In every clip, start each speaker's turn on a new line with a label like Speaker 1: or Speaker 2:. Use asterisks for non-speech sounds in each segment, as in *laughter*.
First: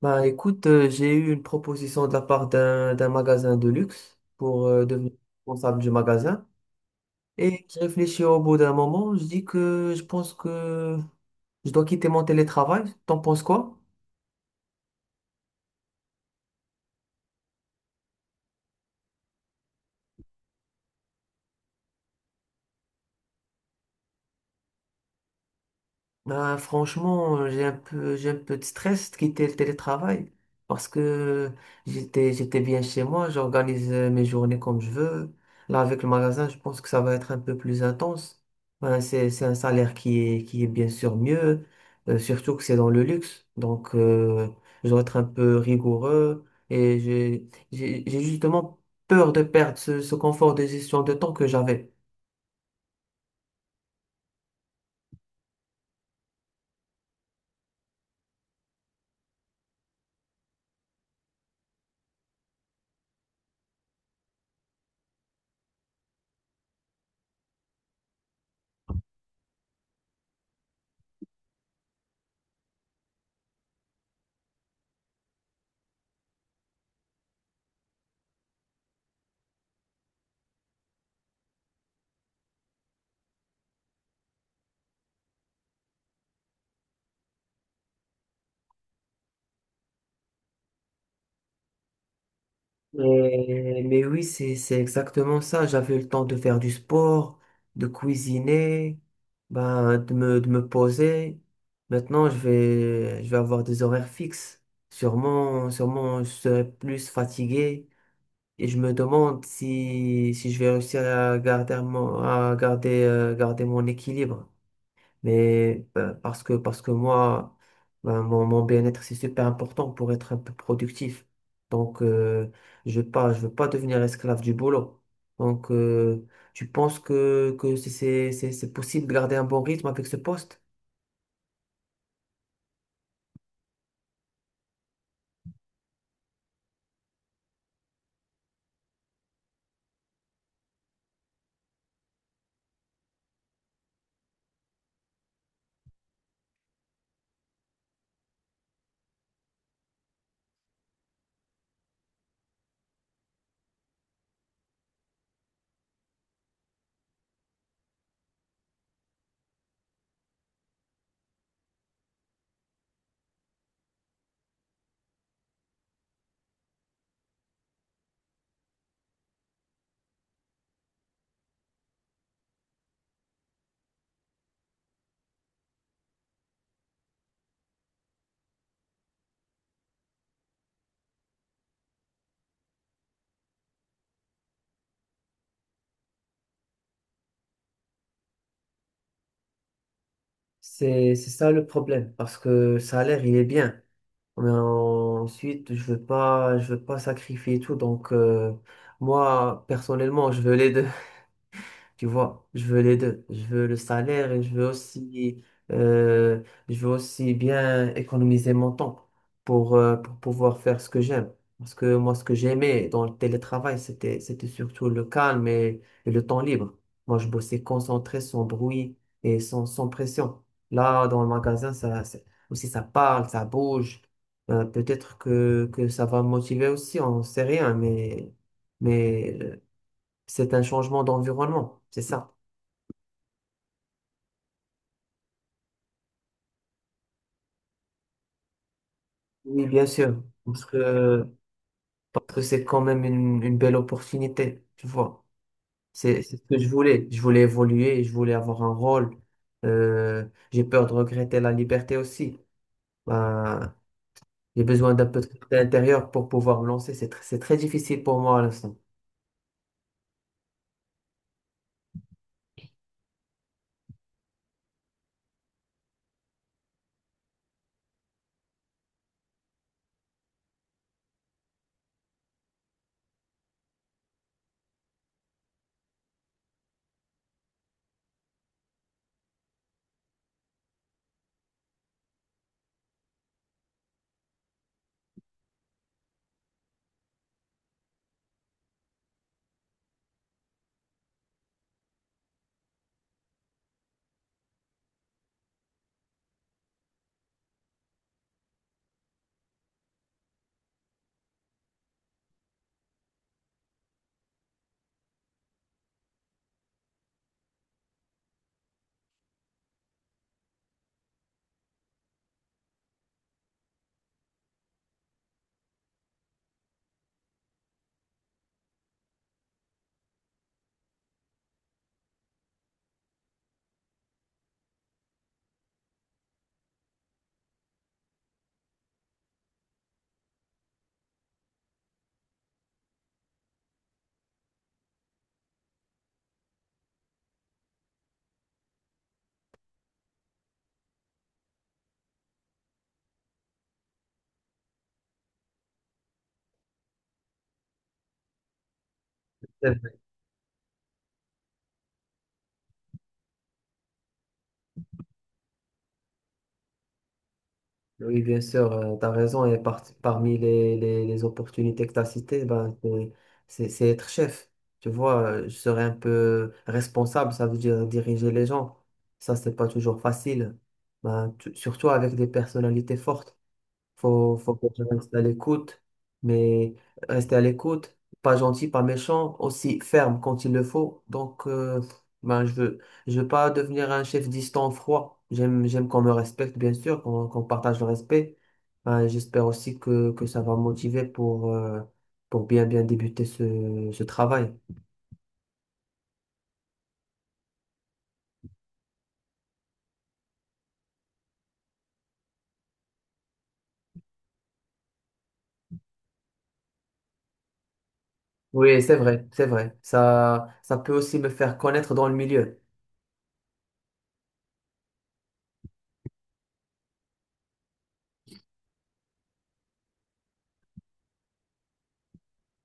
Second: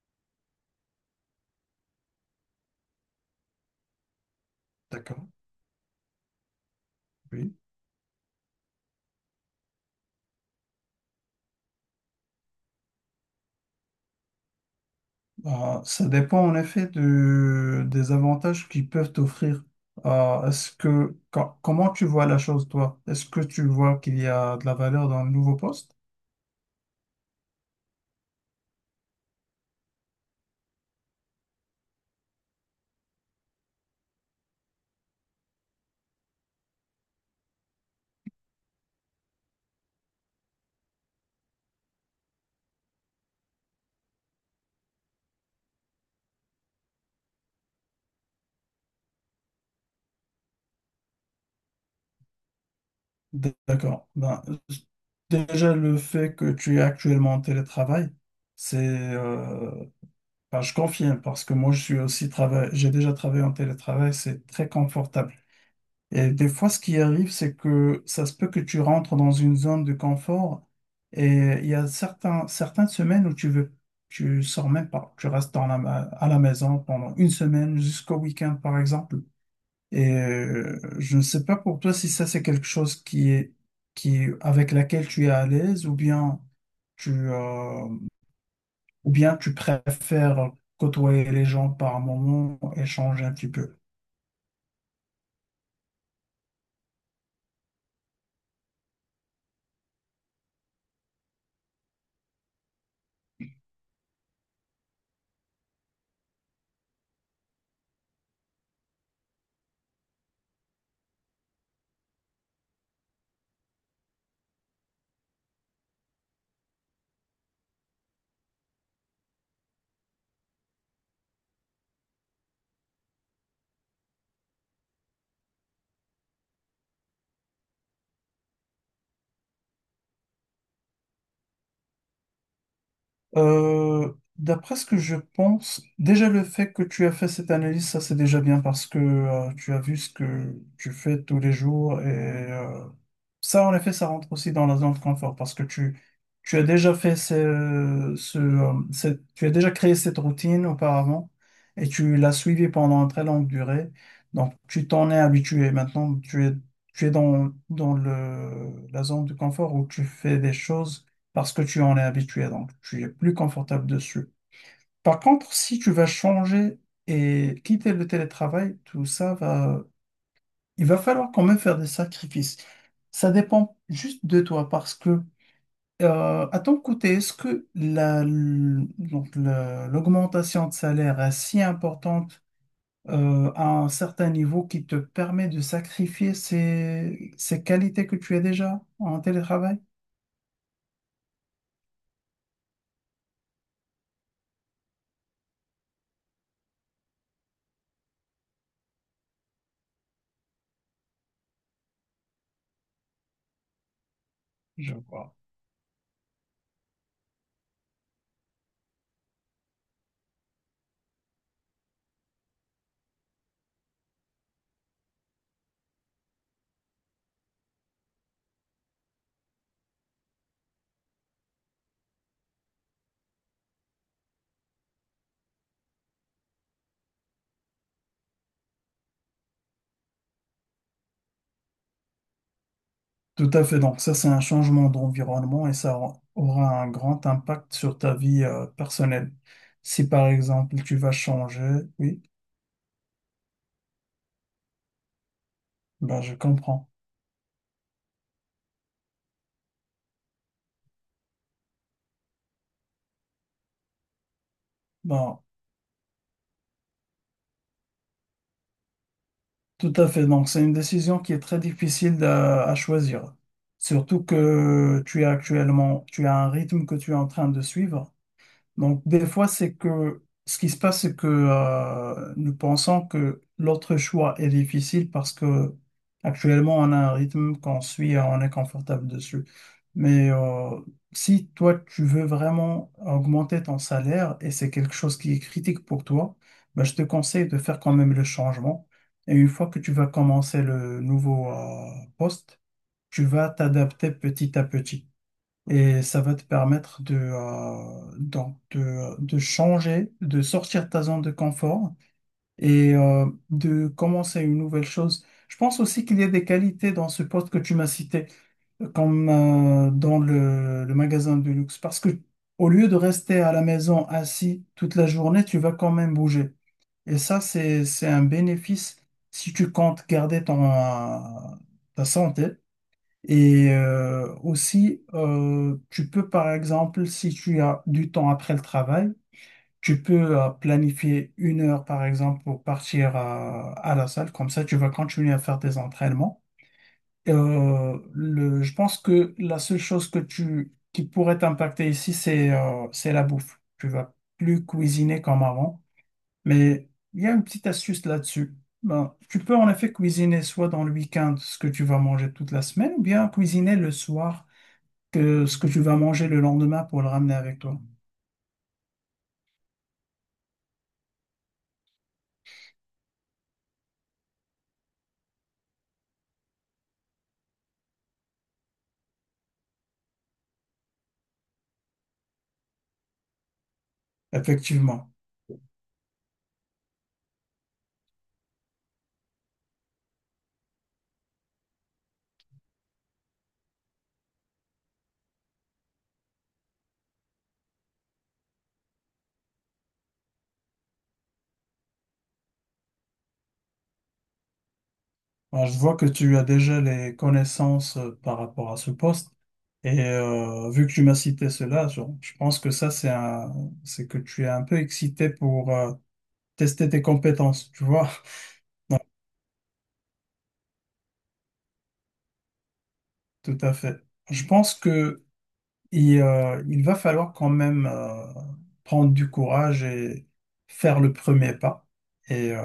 Speaker 1: Bah écoute, j'ai eu une proposition de la part d'un magasin de luxe pour devenir
Speaker 2: D'accord,
Speaker 1: responsable du magasin.
Speaker 2: oui.
Speaker 1: Et j'ai réfléchi au bout d'un moment, je dis que je pense que je dois quitter mon télétravail. T'en penses quoi?
Speaker 2: Ça dépend en effet des avantages qu'ils peuvent t'offrir. Est-ce que, comment tu vois la chose, toi? Est-ce que tu vois qu'il y a de la valeur dans le nouveau poste?
Speaker 1: Bah, franchement, j'ai un peu de stress de quitter le télétravail parce que j'étais bien chez moi, j'organise mes journées comme je veux. Là, avec le magasin, je pense que ça va être un peu plus intense. Ben, c'est un salaire qui est bien sûr mieux, surtout que c'est dans le luxe. Donc, je dois être un peu rigoureux et j'ai justement peur de perdre ce confort de gestion de temps que j'avais.
Speaker 2: D'accord. Ben, déjà, le fait que tu es actuellement en télétravail, c'est, euh, ben, je confirme parce que moi, je suis aussi travail, j'ai déjà travaillé en télétravail, c'est très confortable. Et des fois, ce qui arrive, c'est que ça se peut que tu rentres dans une zone de confort et il y a certaines semaines où tu veux, tu sors même pas, tu restes dans la, à la maison pendant une semaine jusqu'au week-end, par exemple. Et je ne sais pas pour toi si ça, c'est quelque chose qui est, qui, avec laquelle tu es à l'aise tu, euh, ou bien tu préfères côtoyer les gens par moment, échanger un petit peu.
Speaker 1: Mais oui, c'est exactement ça. J'avais le temps de faire du sport, de cuisiner, ben, de me poser. Maintenant, je vais avoir des horaires fixes. Sûrement, je serai plus fatigué. Et je me demande si, si je vais réussir à garder garder mon équilibre. Mais parce que moi, ben, mon bien-être, c'est super important pour être un peu productif. Donc, je veux pas devenir esclave du boulot. Donc, tu penses que c'est possible de garder un bon rythme avec ce poste?
Speaker 2: D'après ce que je pense, déjà le fait que tu as fait cette analyse, ça c'est déjà bien parce que tu as vu ce que tu fais tous les jours et euh, ça en effet ça rentre aussi dans la zone de confort parce que tu as déjà fait tu as déjà créé cette routine auparavant et tu l'as suivie pendant une très longue durée. Donc tu t'en es habitué. Maintenant tu es dans, dans le, la zone de confort où tu fais des choses parce que tu en es habitué, donc tu es plus confortable dessus. Par contre, si tu vas changer et quitter le télétravail, tout ça va... Il va falloir quand même faire des sacrifices. Ça dépend juste de toi parce que, à ton côté, est-ce que la, donc l'augmentation de salaire est si importante à un certain niveau qui te permet de sacrifier ces, ces qualités que tu as déjà en télétravail?
Speaker 1: C'est ça le problème, parce que le salaire, il est bien. Mais ensuite, je veux pas sacrifier tout. Donc, moi, personnellement, je veux les deux. Tu vois, je veux les deux. Je veux le salaire et
Speaker 2: Je vois.
Speaker 1: euh, je veux aussi bien économiser mon temps pour pouvoir faire ce que j'aime. Parce que moi, ce que j'aimais dans le télétravail, c'était surtout le calme et le temps libre. Moi, je bossais concentré, sans bruit et sans pression. Là, dans le magasin, aussi, ça parle, ça bouge. Peut-être que ça va me motiver aussi, on sait rien, mais c'est un changement d'environnement, c'est ça.
Speaker 2: Tout à fait. Donc ça, c'est un changement d'environnement et ça aura un grand impact sur ta vie, personnelle.
Speaker 1: Oui, bien
Speaker 2: Si
Speaker 1: sûr,
Speaker 2: par exemple, tu vas changer, oui.
Speaker 1: parce que c'est quand même une belle opportunité, tu vois.
Speaker 2: Ben, je
Speaker 1: C'est ce que je
Speaker 2: comprends.
Speaker 1: voulais. Je voulais évoluer, je voulais avoir un rôle. Euh, j'ai peur de regretter la liberté aussi. Ben, j'ai besoin d'un peu de
Speaker 2: Ben,
Speaker 1: liberté intérieure pour pouvoir me lancer. C'est très difficile pour moi à l'instant.
Speaker 2: tout à fait. Donc, c'est une décision qui est très difficile à choisir. Surtout que tu es actuellement, tu as un rythme que tu es en train de suivre. Donc, des fois, c'est que ce qui se passe, c'est que nous pensons que l'autre choix est difficile parce que actuellement, on a un rythme qu'on suit et on est confortable dessus. Mais si toi, tu veux vraiment augmenter ton salaire et c'est quelque chose qui est critique pour toi, ben, je te conseille de faire quand même le changement. Et une fois que tu vas commencer le nouveau poste, tu vas t'adapter petit à petit. Et ça va te permettre de, donc de changer, de sortir de ta zone de confort et de commencer une nouvelle chose. Je pense aussi qu'il y a des qualités dans ce poste que tu m'as cité, comme dans le magasin de luxe, parce que au lieu de rester à la maison assis toute la journée, tu vas quand même bouger. Et ça, c'est un bénéfice si tu comptes garder ton, ta santé. Et aussi, tu peux, par exemple, si tu as du temps après le travail, tu peux planifier une heure, par exemple, pour partir à la salle. Comme ça, tu vas continuer à faire tes entraînements. Je pense que la seule chose que tu, qui pourrait t'impacter ici, c'est la bouffe. Tu vas plus cuisiner comme avant. Mais il y a une petite astuce là-dessus. Ben, tu peux en effet cuisiner soit dans le week-end ce que tu vas manger toute la semaine, ou bien cuisiner le soir que ce que tu vas manger le lendemain pour le ramener avec toi.
Speaker 1: Oui, bien sûr, tu as raison. Et parmi les opportunités que tu as citées, ben, c'est être chef. Tu vois, je serais un peu responsable, ça veut dire diriger les gens. Ça, c'est pas toujours facile. Ben, surtout avec des personnalités fortes. Faut que je
Speaker 2: Effectivement.
Speaker 1: reste à l'écoute, mais rester à l'écoute, pas gentil, pas méchant, aussi ferme quand il le faut. Donc, ben, je veux pas devenir un chef distant, froid. J'aime qu'on me respecte, bien sûr, qu'on partage le respect. Ben, j'espère aussi que ça va me motiver pour bien débuter ce travail.
Speaker 2: Alors, je vois que tu as déjà les connaissances par rapport à ce poste. Et vu que tu m'as cité cela, je pense que ça, c'est un, c'est que tu es un peu excité pour, tester tes compétences, tu vois.
Speaker 1: Oui, c'est vrai, c'est vrai. Ça peut aussi me faire connaître dans le milieu.
Speaker 2: *laughs* Tout à fait. Je pense que il va falloir quand même prendre du courage et faire le premier pas et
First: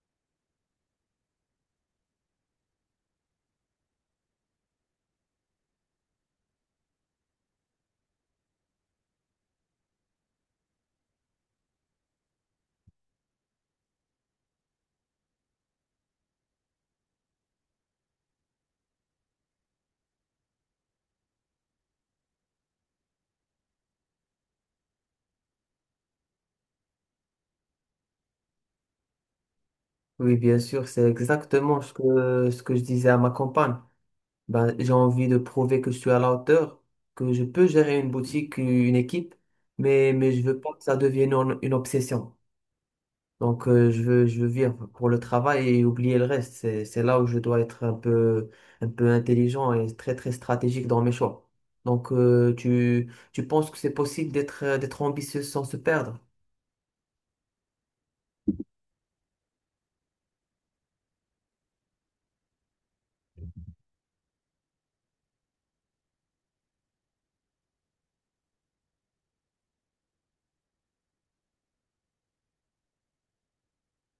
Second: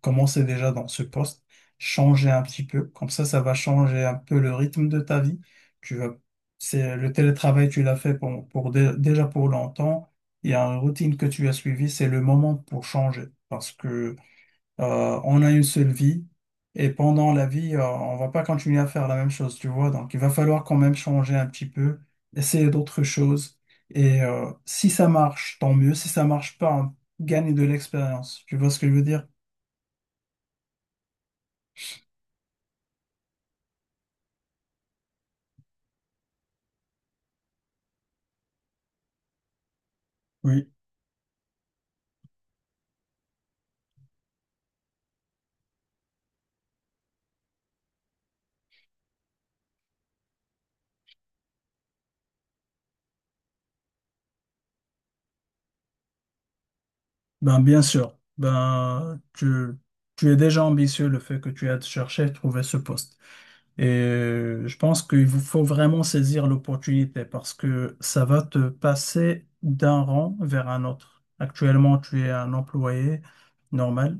Speaker 2: commencer déjà dans ce poste, changer un petit peu. Comme ça va changer un peu le rythme de ta vie. Tu vas, c'est le télétravail, tu l'as fait pour déjà pour longtemps. Il y a une routine que tu as suivie, c'est le moment pour changer parce que on a une seule vie et pendant la vie, on va pas continuer à faire la même chose, tu vois. Donc, il va falloir quand même changer un petit peu, essayer d'autres choses. Et si ça marche, tant mieux. Si ça marche pas, on gagne de l'expérience. Tu vois ce que je veux dire?
Speaker 1: Oui, bien sûr, c'est exactement ce que je disais à ma compagne. Ben, j'ai envie de prouver que je suis à la hauteur, que je peux gérer une boutique, une équipe, mais je veux
Speaker 2: Oui,
Speaker 1: pas que ça devienne une obsession. Donc, je veux vivre pour le travail et oublier le reste. C'est là où je dois être un peu intelligent et très, très stratégique dans mes choix. Donc, tu penses que c'est possible d'être ambitieux sans se perdre?
Speaker 2: Ben, bien sûr. Ben, tu es déjà ambitieux le fait que tu aies cherché à trouver ce poste. Et je pense qu'il vous faut vraiment saisir l'opportunité parce que ça va te passer d'un rang vers un autre. Actuellement, tu es un employé normal.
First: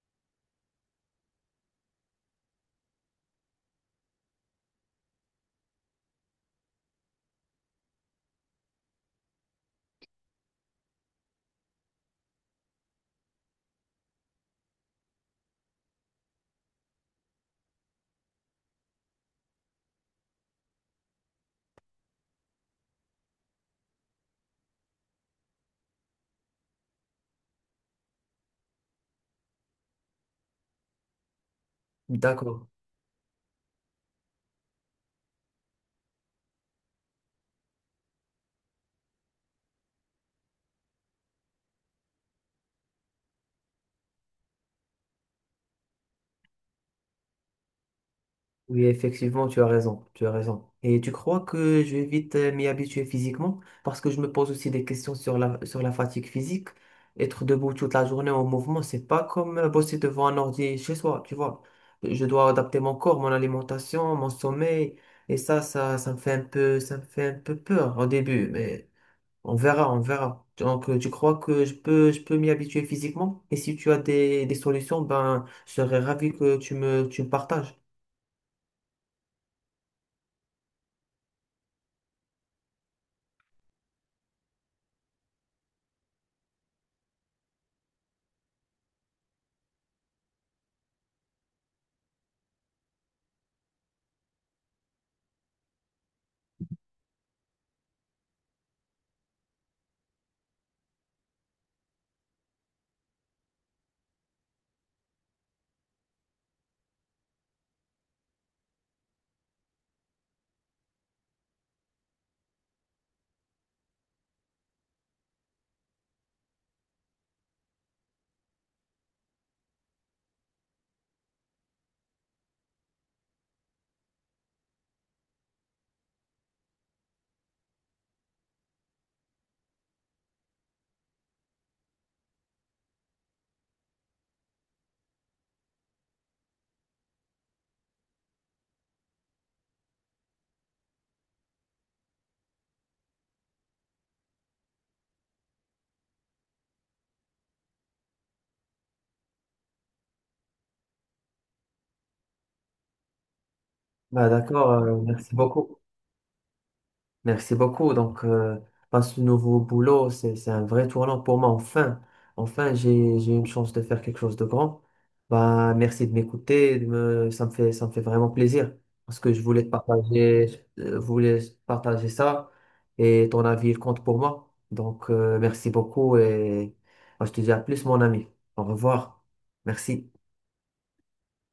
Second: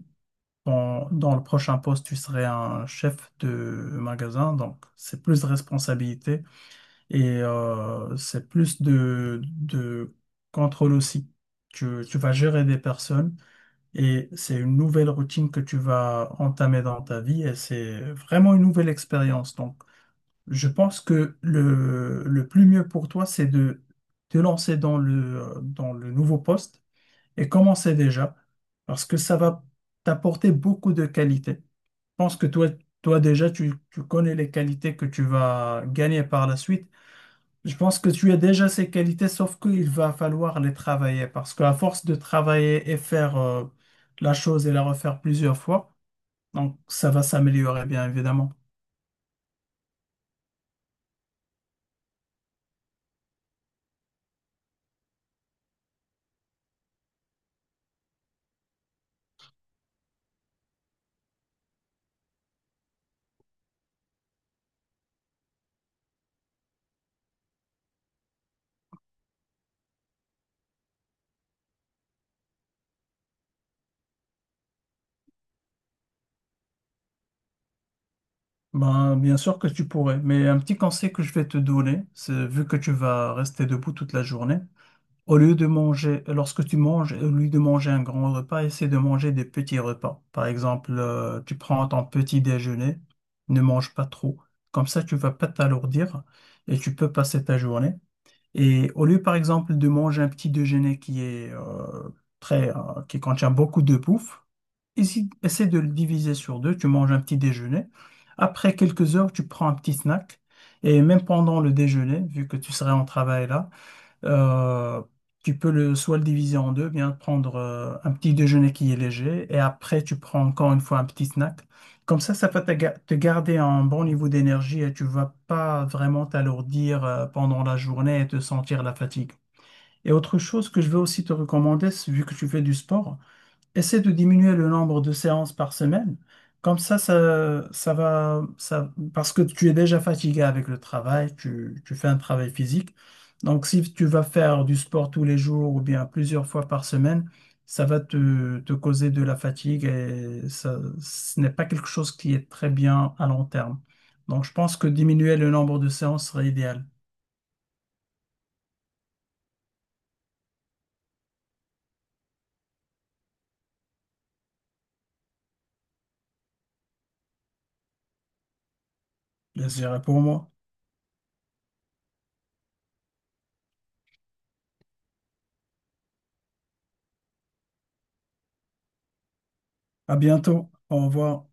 Speaker 2: Dans, dans le prochain poste, tu serais un chef de magasin, donc c'est plus de responsabilité et c'est plus de contrôle aussi. Tu vas gérer des personnes et c'est une nouvelle routine que tu vas entamer dans ta vie et c'est vraiment une nouvelle expérience. Donc, je pense que le plus mieux pour toi, c'est de te lancer dans le nouveau poste et commencer déjà, parce que ça va t'apporter beaucoup de qualités. Je pense que
Speaker 1: D'accord.
Speaker 2: toi, toi déjà, tu connais les qualités que tu vas gagner par la suite. Je pense que tu as déjà ces qualités, sauf qu'il va falloir les travailler, parce qu'à force de travailler et faire la chose et la refaire plusieurs fois, donc ça va s'améliorer, bien évidemment.
Speaker 1: Oui, effectivement, tu as raison, tu as raison. Et tu crois que je vais vite m'y habituer physiquement? Parce que je me pose aussi des questions sur sur la fatigue physique. Être debout toute la journée en mouvement, c'est pas comme bosser devant un ordi chez soi, tu vois. Je dois adapter mon corps, mon alimentation, mon sommeil. Et ça me fait un peu peur au début, mais on verra, on verra. Donc, tu crois que je peux m'y habituer physiquement? Et si tu as des solutions, ben, je serais ravi que tu me partages.
Speaker 2: Ben, bien sûr que tu pourrais, mais un petit conseil que je vais te donner, c'est vu que tu vas rester debout toute la journée, au lieu de manger, lorsque tu manges, au lieu de manger un grand repas, essaie de manger des petits repas. Par exemple, tu prends ton petit déjeuner, ne mange pas trop. Comme ça, tu vas pas t'alourdir et tu peux passer ta journée. Et au lieu, par exemple, de manger un petit déjeuner qui est qui contient beaucoup de bouffe, essaie de le diviser sur deux. Tu manges un petit déjeuner. Après quelques heures, tu prends un petit snack. Et même pendant le déjeuner, vu que tu serais en travail là, euh, tu peux le, soit le diviser en deux, bien prendre un petit déjeuner qui est léger. Et après, tu prends encore une fois un petit snack. Comme ça va te, te garder un bon niveau d'énergie et tu vas pas vraiment t'alourdir pendant la journée et te sentir la fatigue. Et autre chose que je veux aussi te recommander, c'est- vu que tu fais du sport, Essaie de diminuer le nombre de séances par semaine. Comme ça va, ça, parce que tu es déjà fatigué avec le travail, tu fais un travail physique. Donc, si tu vas faire du sport tous les jours ou bien plusieurs fois par semaine, ça va te, te causer de la fatigue et ça, ce n'est pas quelque chose qui est très bien à long terme.
Speaker 1: Bah,
Speaker 2: Donc, je
Speaker 1: d'accord,
Speaker 2: pense que
Speaker 1: merci
Speaker 2: diminuer le
Speaker 1: beaucoup.
Speaker 2: nombre de séances serait idéal.
Speaker 1: Merci beaucoup. Donc, bah, ce nouveau boulot, c'est un vrai tournant pour moi. Enfin, enfin, j'ai une chance de faire quelque chose de grand. Bah, merci de m'écouter. Ça me fait vraiment plaisir parce que je voulais
Speaker 2: Je
Speaker 1: te
Speaker 2: dirais pour moi.
Speaker 1: partager, voulais partager ça et ton avis, il compte pour moi. Donc, merci beaucoup et bah, je te dis à plus, mon ami. Au revoir.
Speaker 2: À
Speaker 1: Merci.
Speaker 2: bientôt. Au revoir.